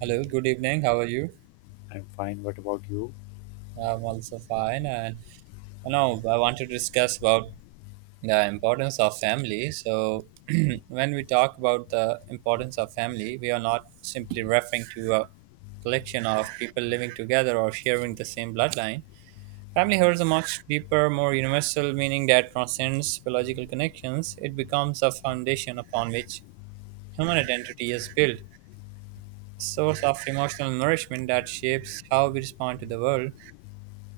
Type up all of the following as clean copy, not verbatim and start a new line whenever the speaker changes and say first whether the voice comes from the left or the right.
right: Hello, good evening. How are you?
left: I'm fine. What about you?
right: I'm also fine, and I want to discuss about the importance of family. So, when we talk about the importance of family, we are not simply referring to a collection of people living together or sharing the same bloodline. Family holds a much deeper, more universal meaning that transcends biological connections. It becomes a foundation upon which human identity is built, a source of emotional nourishment that shapes how we respond to the world.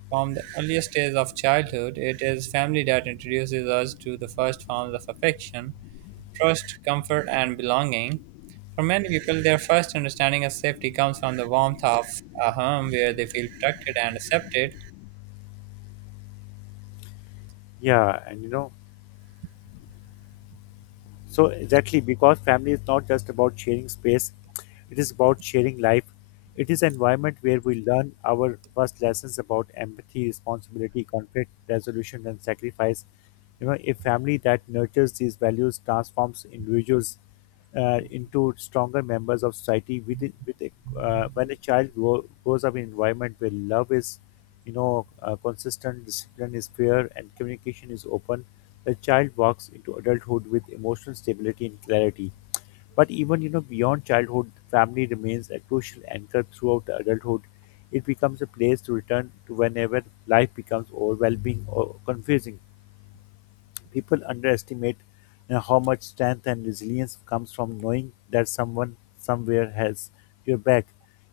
right: From the earliest days of childhood, it is family that introduces us to the first forms of affection, trust, comfort, and belonging. For many people, their first understanding of safety comes from the warmth of a home where they feel protected and accepted.
left: Yeah, and so exactly because family is not just about sharing space, it is about sharing life. It is an environment where we learn our first lessons about empathy, responsibility, conflict resolution, and sacrifice. A family that nurtures these values transforms individuals into stronger members of society. When a grows up in an environment where love is consistent, discipline is fair, and communication is open, the child walks into adulthood with emotional stability and clarity. But even beyond childhood, family remains a crucial anchor throughout the adulthood. It becomes a place to return to whenever life becomes overwhelming or confusing. People underestimate how much strength and resilience comes from knowing that someone somewhere has your back.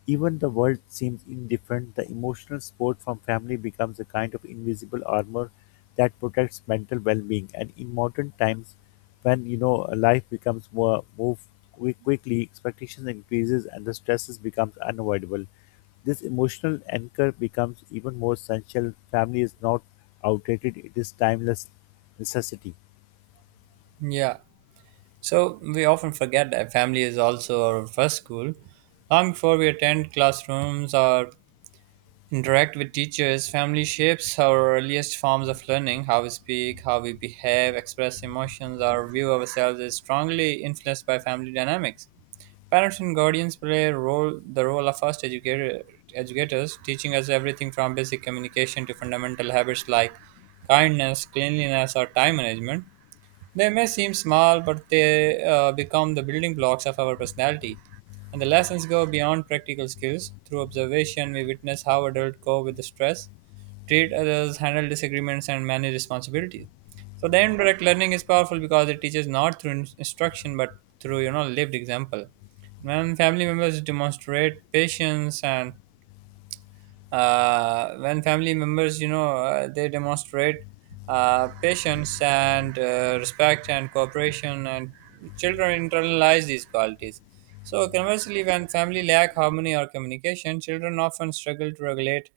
left: Even the world seems indifferent, the emotional support from family becomes a kind of invisible armor that protects mental well-being. And in modern times, when life becomes more quickly, expectations increases and the stresses becomes unavoidable. This emotional anchor becomes even more essential. Family is not outdated, it is timeless necessity.
right: Yeah. So we often forget that family is also our first school. Long before we attend classrooms or interact with teachers, family shapes our earliest forms of learning. How we speak, how we behave, express emotions, our view of ourselves is strongly influenced by family dynamics. Parents and guardians play a role the role of first educators, teaching us everything from basic communication to fundamental habits like kindness, cleanliness, or time management. They may seem small, but they become the building blocks of our personality. And the lessons go beyond practical skills. Through observation, we witness how adults cope with the stress, treat others, handle disagreements, and manage responsibilities. So the indirect learning is powerful because it teaches not through instruction but through lived example. When family members demonstrate patience and when family members, they demonstrate patience and respect and cooperation, and children internalize these qualities. So conversely, when family lack harmony or communication, children often struggle to regulate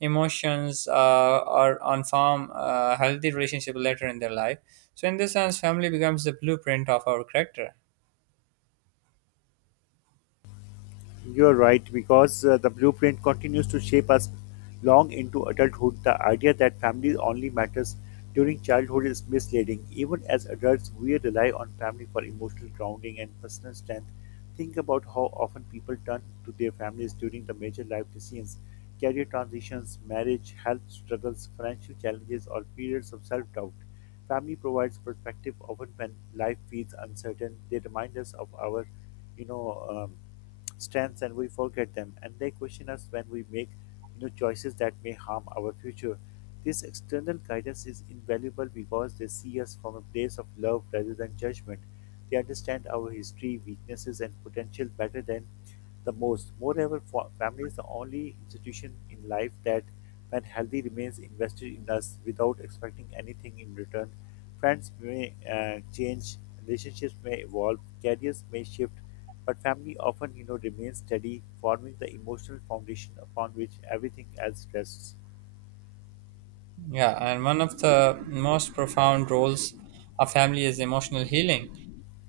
right: emotions, or on form healthy relationship later in their life. So in this sense, family becomes the blueprint of our character.
left: You're right, because the blueprint continues to shape us long into adulthood. The idea that family only matters during childhood is misleading. Even as adults, we rely on family for emotional grounding and personal strength. Think about how often people turn to their families during the major life decisions, career transitions, marriage, health struggles, financial challenges, or periods of self doubt. Family provides perspective often when life feels uncertain. They remind us of our, you know, um, strengths and we forget them, and they question us when we make you choices that may harm our future. This external guidance is invaluable because they see us from a place of love rather than judgment. They understand our history, weaknesses, and potential better than the most. Moreover, family is the only institution in life that, when healthy, remains invested in us without expecting anything in return. Friends may change, relationships may evolve, careers may shift, but family often, remains steady, forming the emotional foundation upon which everything else rests.
right: Yeah, and one of the most profound roles of family is emotional healing.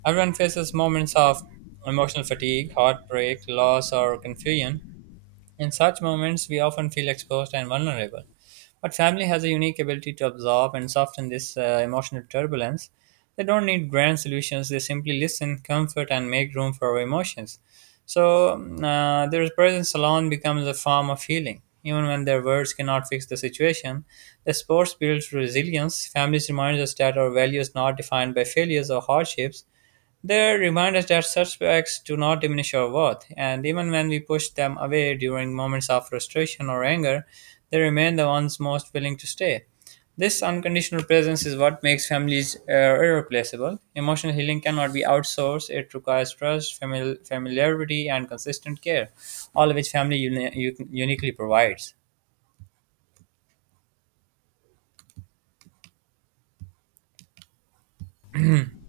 right: Everyone faces moments of emotional fatigue, heartbreak, loss, or confusion. In such moments, we often feel exposed and vulnerable. But family has a unique ability to absorb and soften this emotional turbulence. They don't need grand solutions, they simply listen, comfort, and make room for our emotions. So, their presence alone becomes a form of healing. Even when their words cannot fix the situation, the sports builds resilience. Families remind us that our value is not defined by failures or hardships, they remind us that setbacks do not diminish our worth, and even when we push them away during moments of frustration or anger, they remain the ones most willing to stay. This unconditional presence is what makes families irreplaceable. Emotional healing cannot be outsourced, it requires trust, familiarity, and consistent care, all of which family uniquely provides.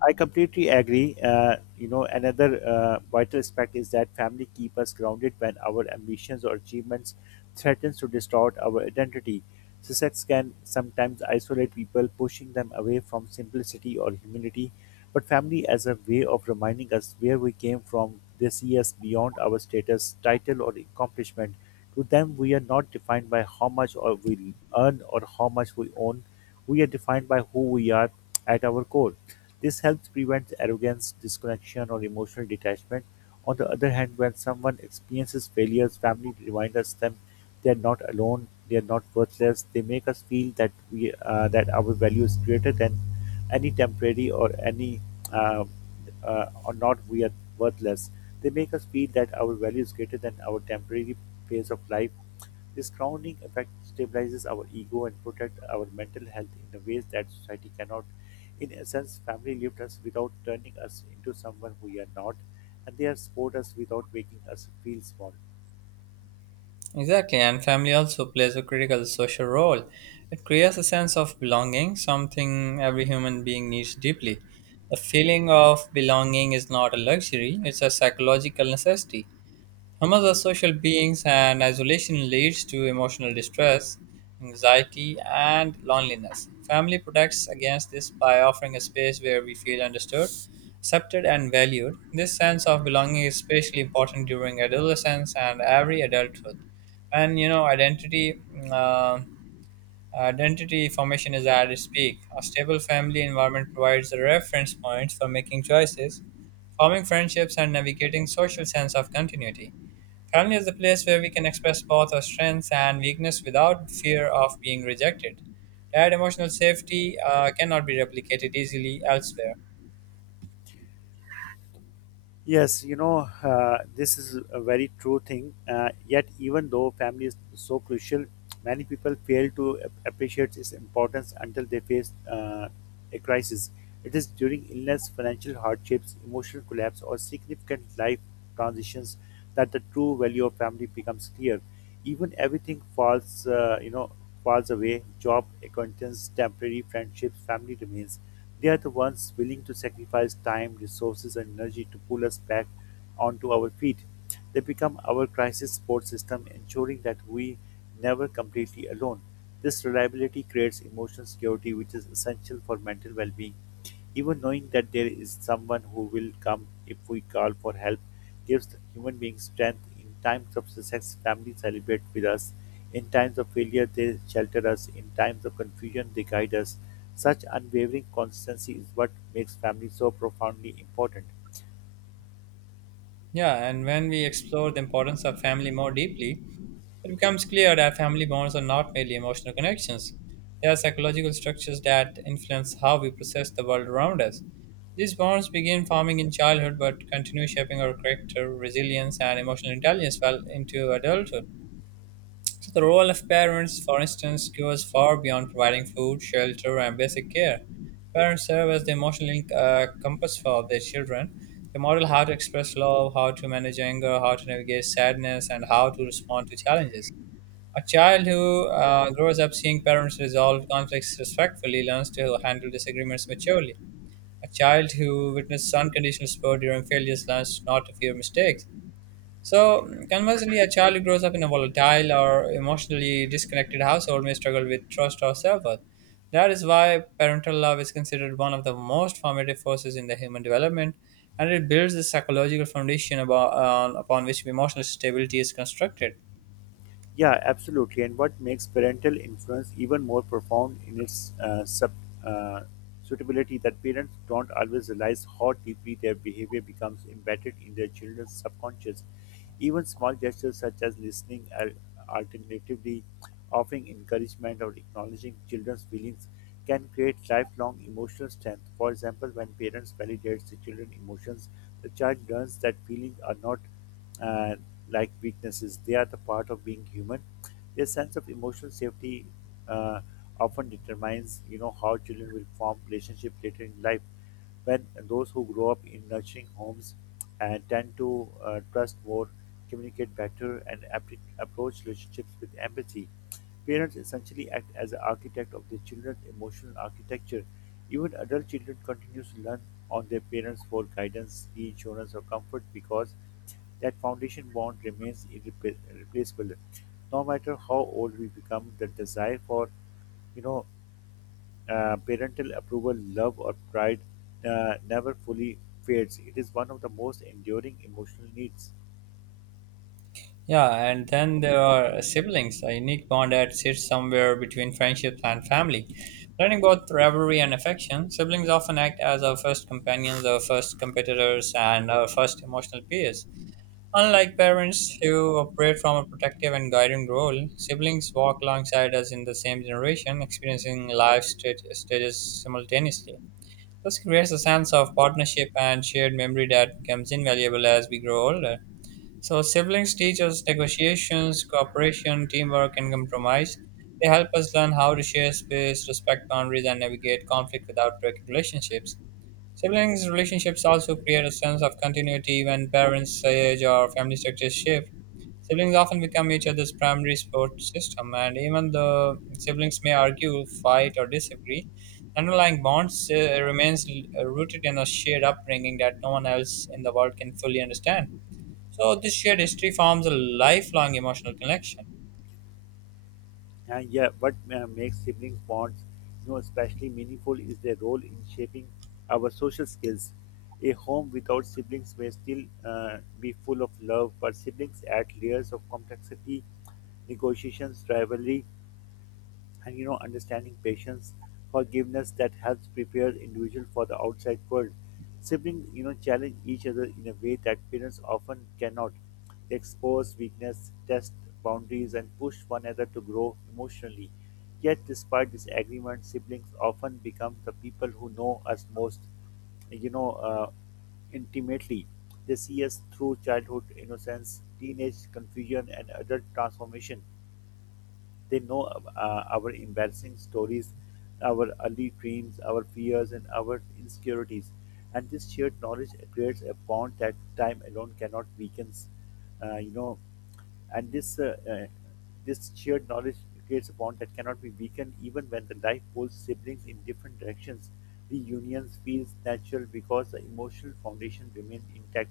left: I completely agree. Another vital aspect is that family keep us grounded when our ambitions or achievements threatens to distort our identity. Success can sometimes isolate people, pushing them away from simplicity or humility. But family, as a way of reminding us where we came from, they see us beyond our status, title, or accomplishment. To them, we are not defined by how much or we earn or how much we own. We are defined by who we are at our core. This helps prevent arrogance, disconnection, or emotional detachment. On the other hand, when someone experiences failures, family reminds us them they are not alone, they are not worthless. They make us feel that we that our value is greater than any temporary or any uh, or not we are worthless. They make us feel that our value is greater than our temporary phase of life. This crowning effect stabilizes our ego and protects our mental health in the ways that society cannot. In essence, family lived us without turning us into someone who we are not, and they have supported us without making us feel small.
right: Exactly, and family also plays a critical social role. It creates a sense of belonging, something every human being needs deeply. The feeling of belonging is not a luxury, it's a psychological necessity. Humans are social beings, and isolation leads to emotional distress, anxiety, and loneliness. Family protects against this by offering a space where we feel understood, accepted, and valued. This sense of belonging is especially important during adolescence and every adulthood. And identity. Uh, Identity formation is at its peak. A stable family environment provides a reference point for making choices, forming friendships, and navigating social sense of continuity. Family is the place where we can express both our strengths and weakness without fear of being rejected. That emotional safety cannot be replicated easily elsewhere.
left: Yes, this is a very true thing. Yet, even though family is so crucial, many people fail to appreciate its importance until they face a crisis. It is during illness, financial hardships, emotional collapse, or significant life transitions that the true value of family becomes clear. Even everything falls you know falls away, job acquaintance, temporary friendships, family remains. They are the ones willing to sacrifice time, resources and energy to pull us back onto our feet. They become our crisis support system, ensuring that we never completely alone. This reliability creates emotional security, which is essential for mental well-being. Even knowing that there is someone who will come if we call for help gives the human beings strength. In times of success, family celebrate with us. In times of failure, they shelter us. In times of confusion, they guide us. Such unwavering constancy is what makes family so profoundly important.
right: Yeah, and when we explore the importance of family more deeply, it becomes clear that family bonds are not merely emotional connections. They are psychological structures that influence how we process the world around us. These bonds begin forming in childhood but continue shaping our character, resilience, and emotional intelligence well into adulthood. So the role of parents, for instance, goes far beyond providing food, shelter, and basic care. Parents serve as the emotional compass for their children. They model how to express love, how to manage anger, how to navigate sadness, and how to respond to challenges. A child who grows up seeing parents resolve conflicts respectfully learns to handle disagreements maturely. A child who witnesses unconditional support during failures learns not to fear mistakes. So, conversely, a child who grows up in a volatile or emotionally disconnected household may struggle with trust or self worth. That is why parental love is considered one of the most formative forces in the human development, and it builds the psychological foundation about, on upon which emotional stability is constructed.
left: Yeah, absolutely. And what makes parental influence even more profound in its uh, suitability that parents don't always realize how deeply their behavior becomes embedded in their children's subconscious. Even small gestures such as listening, alternatively offering encouragement or acknowledging children's feelings can create lifelong emotional strength. For example, when parents validate the children's emotions, the child learns that feelings are not uh, like weaknesses, they are the part of being human. Their sense of emotional safety uh, often determines, how children will form relationships later in life. When those who grow up in nurturing homes and tend to trust more, communicate better, and approach relationships with empathy. Parents essentially act as an architect of their children's emotional architecture. Even adult children continue to lean on their parents for guidance, reassurance, or comfort because that foundation bond remains irreplaceable. No matter how old we become, the desire for you know, parental approval, love, or pride never fully fades. It is one of the most enduring emotional needs.
right: Yeah, and then there are siblings, a unique bond that sits somewhere between friendship and family. Learning both rivalry and affection, siblings often act as our first companions, our first competitors, and our first emotional peers. Unlike parents who operate from a protective and guiding role, siblings walk alongside us in the same generation, experiencing life stages simultaneously. This creates a sense of partnership and shared memory that becomes invaluable as we grow older. So, siblings teach us negotiations, cooperation, teamwork, and compromise. They help us learn how to share space, respect boundaries, and navigate conflict without breaking relationships. Siblings' relationships also create a sense of continuity when parents' age or family structures shift. Siblings often become each other's primary support system, and even the siblings may argue, fight, or disagree. Underlying bonds remains rooted in a shared upbringing that no one else in the world can fully understand. So this shared history forms a lifelong emotional connection.
left: And yeah, what makes sibling bonds, especially meaningful is their role in shaping our social skills. A home without siblings may still be full of love, but siblings add layers of complexity, negotiations, rivalry, and understanding, patience, forgiveness that helps prepare individual for the outside world. Siblings challenge each other in a way that parents often cannot. They expose weakness, test boundaries, and push one another to grow emotionally. Yet despite disagreement, siblings often become the people who know us most, you know uh, intimately. They see us through childhood innocence, teenage confusion, and adult transformation. They know our embarrassing stories, our early dreams, our fears, and our insecurities. And this shared knowledge creates a bond that time alone cannot weaken. You know, and this This shared knowledge creates a bond that cannot be weakened even when the life pulls siblings in different directions. Reunions feels natural because the emotional foundation remains intact.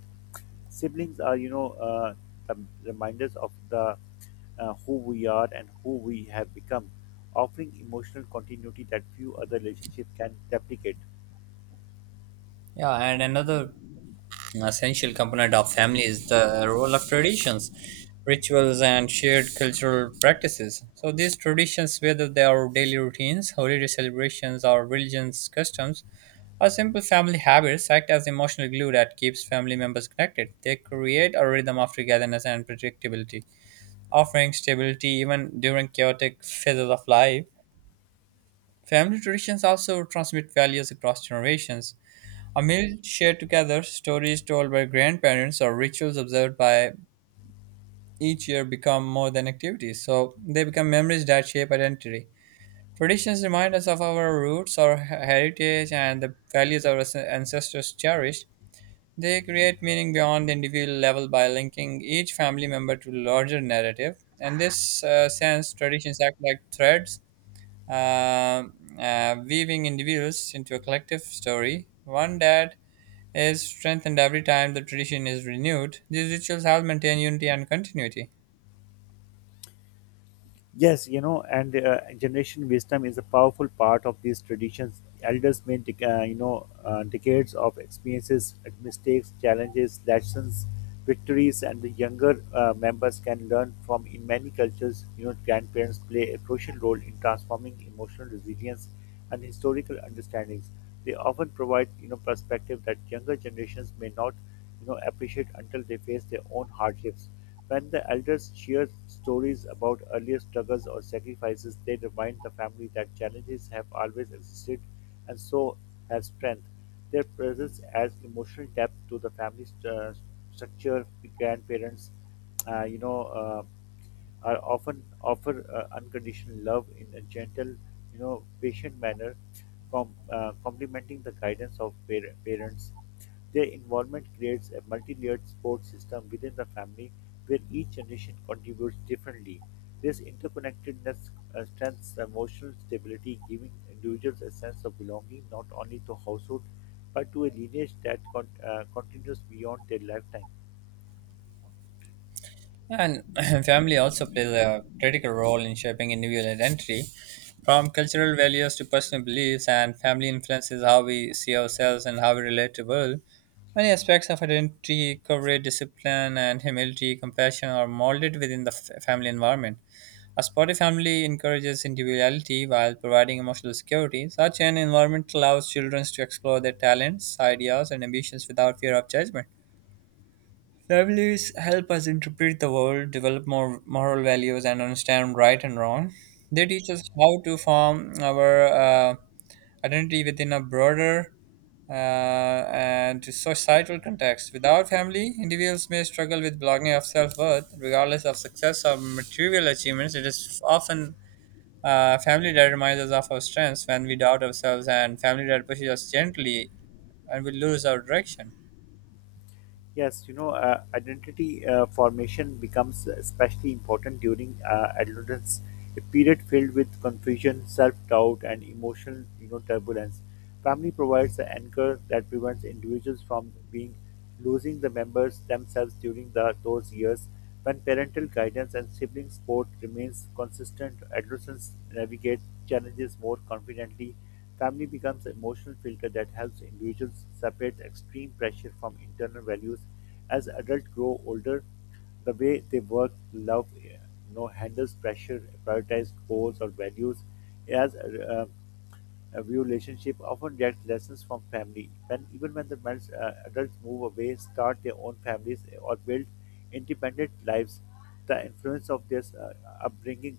left: Siblings are, the reminders of the who we are and who we have become, offering emotional continuity that few other relationships can replicate.
right: Yeah, and another An essential component of family is the role of traditions, rituals, and shared cultural practices. So, these traditions, whether they are daily routines, holiday celebrations, or religious customs, or simple family habits, act as emotional glue that keeps family members connected. They create a rhythm of togetherness and predictability, offering stability even during chaotic phases of life. Family traditions also transmit values across generations. A meal shared together, stories told by grandparents, or rituals observed by each year become more than activities. So they become memories that shape identity. Traditions remind us of our roots, our heritage, and the values our ancestors cherished. They create meaning beyond the individual level by linking each family member to larger narrative. In this sense, traditions act like threads, um, weaving individuals into a collective story, one that is strengthened every time the tradition is renewed. These rituals help maintain unity and continuity.
left: Yes, you know, and generation wisdom is a powerful part of these traditions. Elders may decades of experiences, mistakes, challenges, lessons, victories, and the younger members can learn from. In many cultures, grandparents play a crucial role in transforming emotional resilience and historical understandings. They often provide, perspective that younger generations may not appreciate until they face their own hardships. When the elders share stories about earlier struggles or sacrifices, they remind the family that challenges have always existed and so have strength. Their presence adds emotional depth to the family structure. Grandparents, uh, you know. Uh, are often offer unconditional love in a gentle, patient manner, complementing the guidance of parents. Their involvement creates a multi-layered support system within the family where each generation contributes differently. This interconnectedness strengthens emotional stability, giving individuals a sense of belonging not only to household but to a lineage that continues beyond their lifetime.
right: And family also plays a critical role in shaping individual identity. From cultural values to personal beliefs, and family influences how we see ourselves and how we relate to the world. Many aspects of identity, courage, discipline, and humility, compassion are molded within the family environment. A supportive family encourages individuality while providing emotional security. Such an environment allows children to explore their talents, ideas, and ambitions without fear of judgment. Families help us interpret the world, develop more moral values, and understand right and wrong. They teach us how to form our identity within a broader and societal context. Without family, individuals may struggle with belonging of self worth, regardless of success or material achievements. It is often family dad reminds us of our strengths when we doubt ourselves, and family dad pushes us gently and we lose our direction.
left: Yes, identity formation becomes especially important during adolescence, a period filled with confusion, self-doubt, and emotional, turbulence. Family provides an anchor that prevents individuals from being losing the members themselves during the, those years. When parental guidance and sibling support remains consistent, adolescents navigate challenges more confidently. Family becomes an emotional filter that helps individuals separate extreme pressure from internal values. As adults grow older, the way they work, love, handles pressure, prioritize goals or values. As A view relationship often gets lessons from family. When even when the adults move away, start their own families, or build independent lives, the influence of their upbringing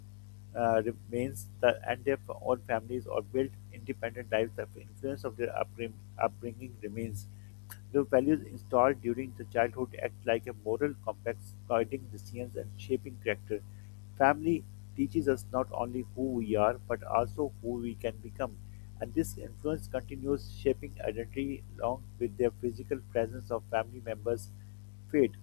left: remains. The and their own families or built independent lives, the influence of their upbringing remains. The values installed during the childhood act like a moral compass guiding decisions and shaping character. Family teaches us not only who we are but also who we can become, and this influence continues shaping identity along with their physical presence of family members fade.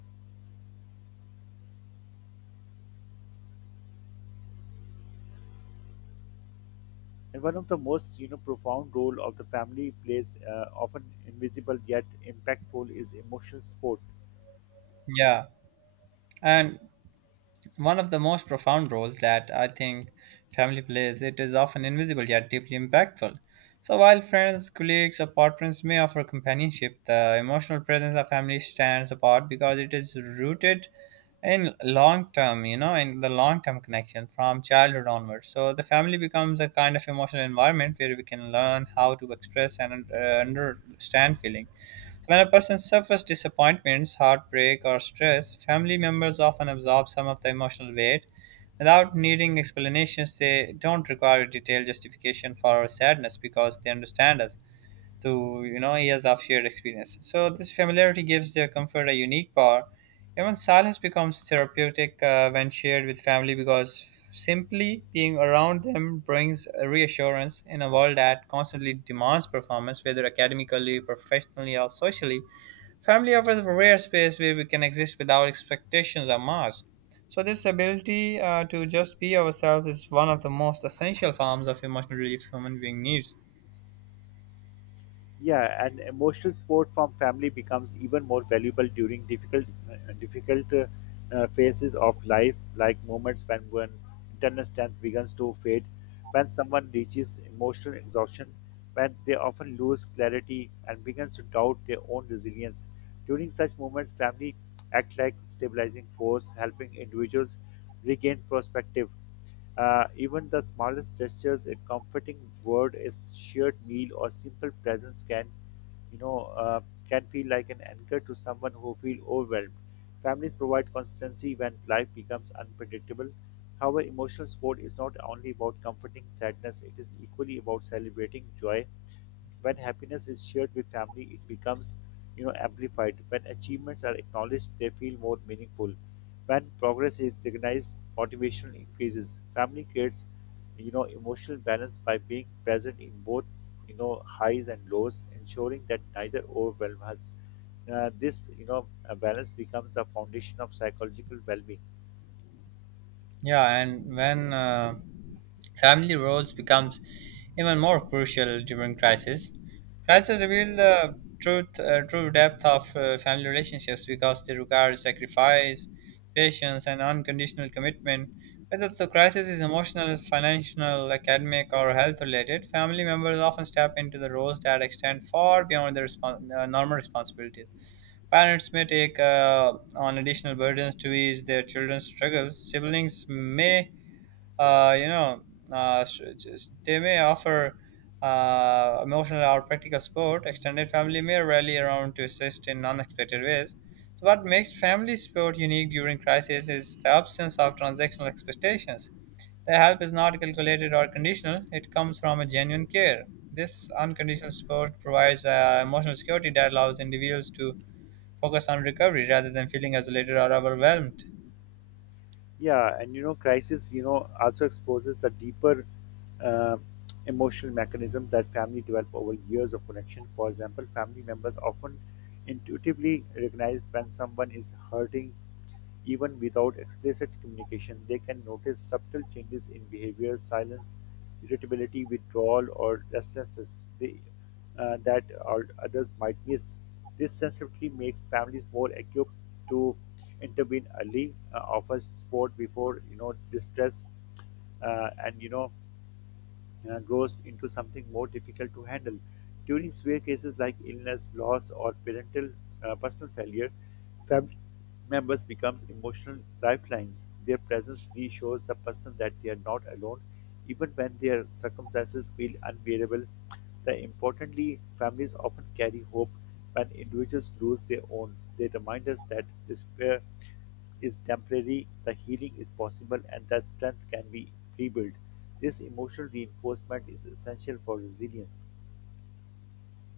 left: And one of the most profound role of the family plays, often invisible yet impactful, is emotional support.
right: Yeah, and one of the most profound roles that I think family plays, it is often invisible yet deeply impactful. So while friends, colleagues, or partners may offer companionship, the emotional presence of family stands apart because it is rooted in the long term connection from childhood onwards. So the family becomes a kind of emotional environment where we can learn how to express and understand feeling when a person suffers disappointments, heartbreak, or stress, family members often absorb some of the emotional weight. Without needing explanations, they don't require a detailed justification for our sadness because they understand us through years of shared experience. So this familiarity gives their comfort a unique power. Even silence becomes therapeutic when shared with family, because simply being around them brings a reassurance in a world that constantly demands performance, whether academically, professionally, or socially. Family offers a rare space where we can exist without expectations or masks. So, this ability to just be ourselves is one of the most essential forms of emotional relief human being needs.
left: Yeah, and emotional support from family becomes even more valuable during difficult, difficult phases of life, like moments when internal strength begins to fade, when someone reaches emotional exhaustion, when they often lose clarity and begins to doubt their own resilience. During such moments, family act like stabilizing force, helping individuals regain perspective. Even the smallest gestures, a comforting word, a shared meal, or simple presence you know, uh, can feel like an anchor to someone who feels overwhelmed. Families provide consistency when life becomes unpredictable. However, emotional support is not only about comforting sadness; it is equally about celebrating joy when happiness is shared with family, it becomes amplified. When achievements are acknowledged, they feel more meaningful. When progress is recognized, motivation increases. Family creates emotional balance by being present in both highs and lows, ensuring that neither overwhelms us. This balance becomes the foundation of psychological well-being.
right: Yeah, and when family roles becomes even more crucial during crisis. Crisis reveal the true depth of family relationships because they require sacrifice, patience, and unconditional commitment. Whether the crisis is emotional, financial, academic, or health related, family members often step into the roles that extend far beyond their normal responsibilities. Parents may take on additional burdens to ease their children's struggles. Siblings may uh, you know, they may offer emotional or practical support. Extended family may rally around to assist in unexpected ways. So, what makes family support unique during crisis is the absence of transactional expectations. The help is not calculated or conditional, it comes from a genuine care. This unconditional support provides emotional security that allows individuals to focus on recovery rather than feeling isolated or overwhelmed.
left: Yeah, and crisis also exposes the deeper uh, emotional mechanisms that family develop over years of connection. For example, family members often intuitively recognize when someone is hurting, even without explicit communication. They can notice subtle changes in behavior, silence, irritability, withdrawal, or restlessness. They that all others might miss. This sensitivity makes families more equipped to intervene early, offer support before distress, and you know grows into something more difficult to handle. During severe cases like illness, loss, or parental personal failure, fam- members become emotional lifelines. Their presence reassures the person that they are not alone, even when their circumstances feel unbearable. The importantly, families often carry hope when individuals lose their own. They remind us that despair is temporary, the healing is possible, and that strength can be rebuilt. This emotional reinforcement is essential for resilience.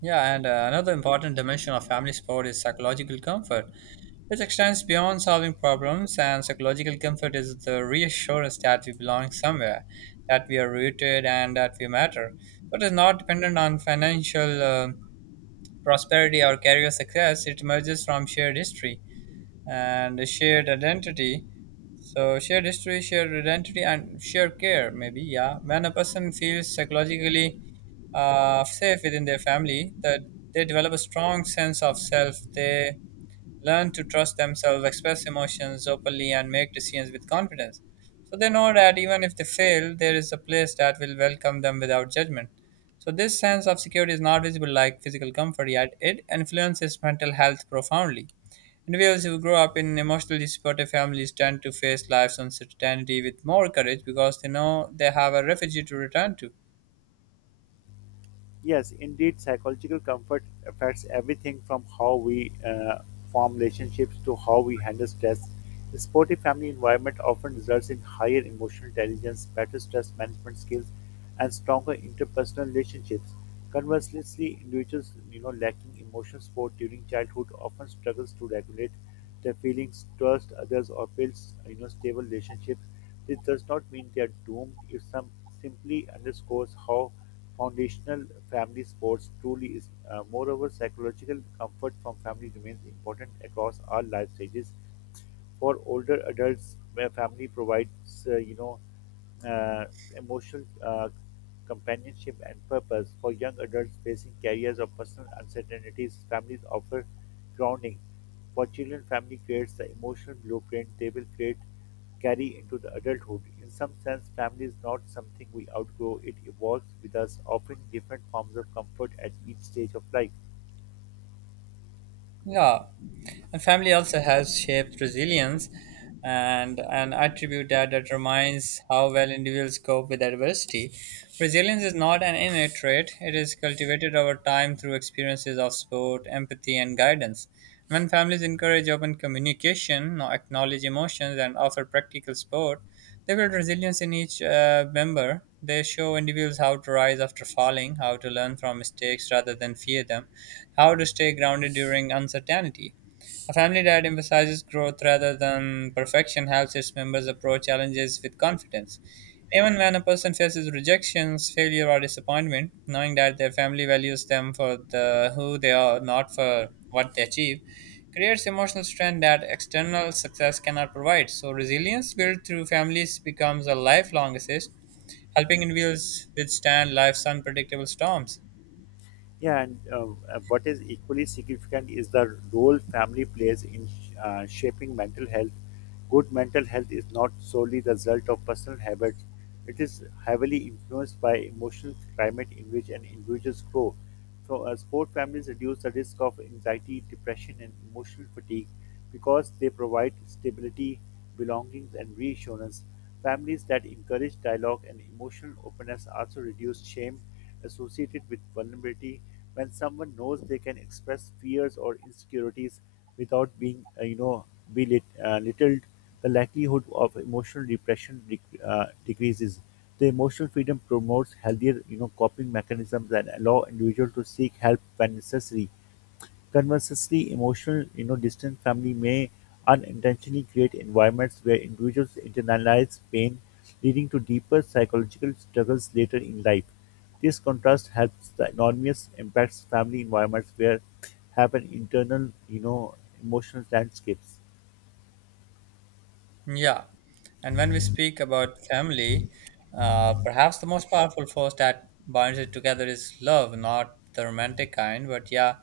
right: Yeah, and another important dimension of family support is psychological comfort, which extends beyond solving problems. And psychological comfort is the reassurance that we belong somewhere, that we are rooted, and that we matter. So it is not dependent on financial prosperity or career success, it emerges from shared history and a shared identity. So shared history, shared identity, and shared care. Maybe yeah. When a person feels psychologically safe within their family, that they develop a strong sense of self. They learn to trust themselves, express emotions openly, and make decisions with confidence. So they know that even if they fail, there is a place that will welcome them without judgment. So this sense of security is not visible like physical comfort, yet it influences mental health profoundly. Individuals who grow up in emotionally supportive families tend to face life's uncertainty with more courage because they know they have a refugee to return to.
left: Yes, indeed, psychological comfort affects everything from how we form relationships to how we handle stress. A supportive family environment often results in higher emotional intelligence, better stress management skills, and stronger interpersonal relationships. Conversely, individuals lacking emotional support during childhood often struggles to regulate their feelings, trust others, or build stable relationships. This does not mean they are doomed. It some simply underscores how foundational family sports truly is. Moreover, psychological comfort from family remains important across all life stages. For older adults, where family provides, uh, you know, uh, emotional uh, companionship and purpose. For young adults facing careers or personal uncertainties, families offer grounding. For children, family creates the emotional blueprint. They will create carry into the adulthood. In some sense, family is not something we outgrow, it evolves with us, offering different forms of comfort at each stage of life.
right: Yeah, and family also has shaped resilience and an attribute that determines how well individuals cope with adversity. Resilience is not an innate trait, it is cultivated over time through experiences of support, empathy, and guidance. When families encourage open communication, no, acknowledge emotions, and offer practical support, they build resilience in each member. They show individuals how to rise after falling, how to learn from mistakes rather than fear them, how to stay grounded during uncertainty. A family that emphasizes growth rather than perfection helps its members approach challenges with confidence. Even when a person faces rejections, failure, or disappointment, knowing that their family values them for the, who they are, not for what they achieve, creates emotional strength that external success cannot provide. So, resilience built through families becomes a lifelong assist, helping individuals withstand life's unpredictable storms.
left: Yeah, and What is equally significant is the role family plays in shaping mental health. Good mental health is not solely the result of personal habits, it is heavily influenced by emotional climate in which an individuals grow. Sport families reduce the risk of anxiety, depression, and emotional fatigue because they provide stability, belonging, and reassurance. Families that encourage dialogue and emotional openness also reduce shame associated with vulnerability when someone knows they can express fears or insecurities without being belittled, the likelihood of emotional depression decreases the emotional freedom promotes healthier coping mechanisms and allow individuals to seek help when necessary. Conversely, emotional distant family may unintentionally create environments where individuals internalize pain, leading to deeper psychological struggles later in life. This contrast helps the enormous impacts family environments where have an internal emotional landscapes.
right: Yeah, and when we speak about family, perhaps the most powerful force that binds it together is love, not the romantic kind, but yeah,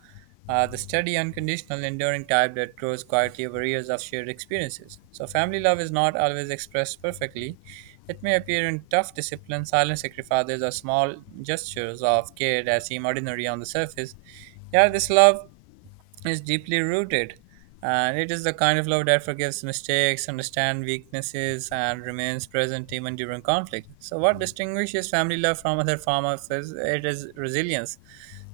right: the steady, unconditional, enduring type that grows quietly over years of shared experiences. So, family love is not always expressed perfectly. It may appear in tough discipline, silent sacrifices, or small gestures of care that seem ordinary on the surface. Yeah, this love is deeply rooted. And it is the kind of love that forgives mistakes, understands weaknesses, and remains present even during conflict. So, what distinguishes family love from other forms of is it is resilience.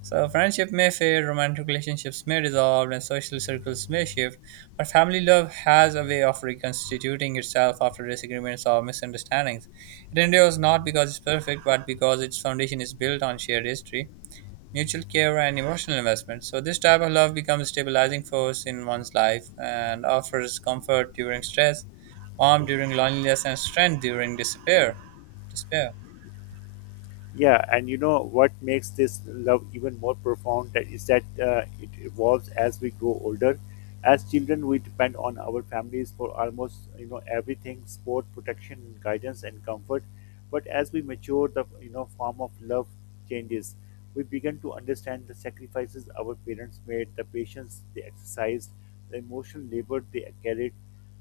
right: So, friendship may fade, romantic relationships may dissolve, and social circles may shift, but family love has a way of reconstituting itself after disagreements or misunderstandings. It endures not because it's perfect, but because its foundation is built on shared history mutual care and emotional investment. So this type of love becomes a stabilizing force in one's life and offers comfort during stress, warmth during loneliness, and strength during despair. Despair.
left: Yeah, and you know what makes this love even more profound that is that it evolves as we grow older. As children, we depend on our families for almost everything: support, protection, guidance, and comfort. But as we mature, the form of love changes. We begin to understand the sacrifices our parents made, the patience they exercised, the emotional labor they carried.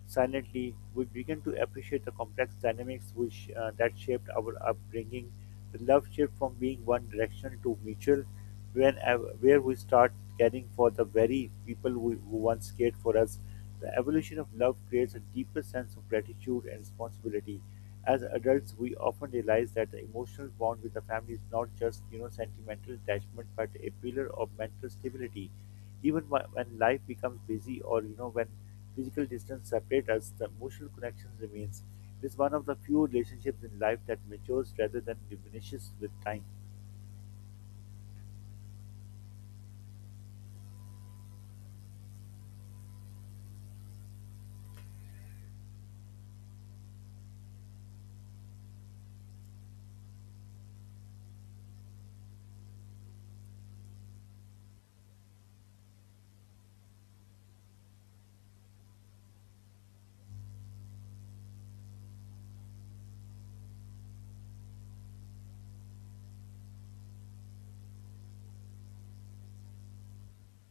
left: Silently, we begin to appreciate the complex dynamics which that shaped our upbringing the love shift from being one directional to mutual, when where we start caring for the very people who once cared for us. The evolution of love creates a deeper sense of gratitude and responsibility. As adults, we often realize that the emotional bond with the family is not just sentimental attachment, but a pillar of mental stability. Even when life becomes busy, or when physical distance separates us, the emotional connection remains. It is one of the few relationships in life that matures rather than diminishes with time.